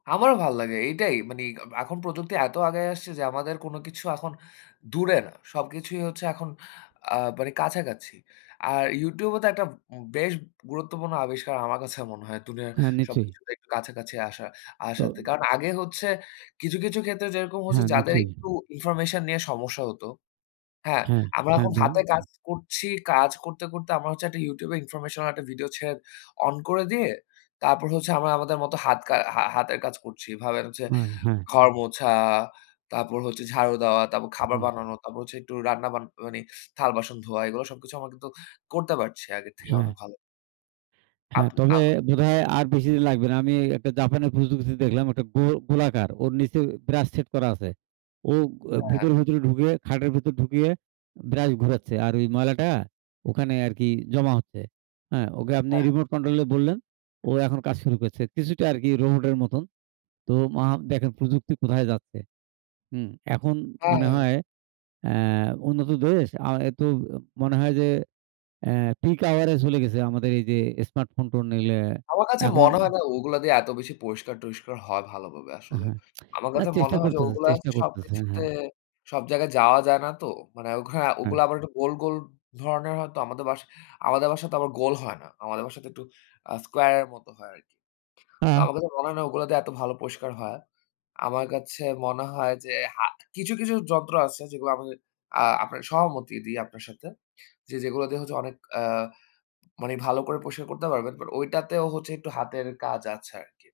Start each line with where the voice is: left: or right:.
left: আমারও ভাল লাগে। এইটাই মানি আ এখন প্রযুক্তি এত আগাই আসছে যে আমাদের কোনো কিছু এখন দূরে না। সবকিছুই হচ্ছে এখন আ মানে কাছাকাছি। আর YouTube ও তো একটা উম বেশ গুরুত্বপূর্ণ আবিষ্কার আমার কাছে মনে হয়। দুনিয়ার
right: হ্যাঁ, নিশ্চয়ই।
left: সবকিছুতে একটু কাছাকাছি আসা
right: তো
left: আসাতে। কারণ আগে হচ্ছে কিছু, কিছু ক্ষেত্রে যেরকম হচ্ছে
right: হ্যাঁ,
left: যাদের
right: নিশ্চয়ই।
left: একটু ইনফরমেশন নিয়ে সমস্যা হতো হ্যাঁ,
right: হ্যাঁ,
left: আমরা
right: হ্যাঁ,
left: এখন
right: বলুন।
left: হাতে
right: উ
left: কাজ করছি। কাজ করতে, করতে আমার হচ্ছে একটা YouTube এ ইনফরমেশনাল একটা ভিডিও ছেড়ে অন করে দিয়ে তারপর হচ্ছে আমরা আমাদের মতো হাত কা হা হাতের কাজ করছি। এভাবে হচ্ছে
right: আ হ্যাঁ।
left: ঘর মোছা, তারপর হচ্ছে ঝাড়ু দেওয়া, তারপর
right: উ
left: খাবার
right: হু।
left: বানানো, তারপর হচ্ছে একটু রান্না বান মানি থাল বাসন ধোয়া এগুলা সবকিছু আমরা কিন্তু করতে পারছি আগের থেকে
right: হ্যাঁ।
left: অনেক ভালো। আপ
right: হ্যাঁ, তবে
left: আম
right: বোধহয় আর বেশি দিন লাগবে না। আমি একটা জাপানের প্রযুক্তি দেখলাম, ওইটা গো গোলাকার। ওর নিচে ব্রাশ সেট করা আছে। ও গো
left: হ্যাঁ।
right: ভিতরে, ভিতরে ঢুকিয়ে খাটের ভেতর ঢুকিয়ে ব্রাশ ঘুরাচ্ছে। আর ওই ময়লাটা ওখানে আরকি জমা হচ্ছে। অ্যা ওকে আপনি
left: এহ
right: রিমোট কন্ট্রোলে বললেন, ও এখন কাজ শুরু করেছে। কিছুটা আরকি রোবটের মতন। তো মা দেখেন, প্রযুক্তি কোথায় যাচ্ছে? হুম। এখন মানে
left: আ
right: হয় অ্যা উন্নত দেশ আ এতো অ মনে হয় যে অ্যা পিক আওয়ারে চলে গেছে আমাদের এইযে স্মার্ট ফোন-টোন নিলে।
left: আমার কাছে
right: এখন
left: মনে হয় না ওগুলা দিয়ে এত বেশি পরিষ্কার-টরিস্কার হয় ভালোভাবে
right: আ
left: আসলে।
right: হ্যাঁ।
left: আমার
right: না
left: কাছে মনে
right: চেষ্টা
left: হয় যে
right: করতেছে।
left: ওগুলা
right: চেষ্টা করতেছে
left: সবকিছুতে
right: হ্যাঁ।
left: সব জায়গায় যাওয়া যায় না তো। মানে অঘরা ওগুলা
right: হ্যাঁ।
left: আবার একটু গোল, গোল ধরনের হয়তো। আমাদের বাসায় আমাদের বাসায় তো আবার গোল হয় না। আমাদের বাসাতে একটু আ স্কয়ারের মতো হয় আরকি। তো
right: আ
left: আমার কাছে মনে হয় না ওগুলা দিয়ে এত ভালো পরিষ্কার হয়। আমার কাছে মনে হয় যে হাত কিছু, কিছু যন্ত্র আছে যেগুলা আমি আ আপনার সহমতই দি আপনার সাথে। যে যেগুলা দিয়ে হচ্ছে অনেক আ মানি ভালো করে পরিষ্কার করতে পারবেন। বাট ওইটাতেও হচ্ছে একটু হাতের কাজ আছে আরকি।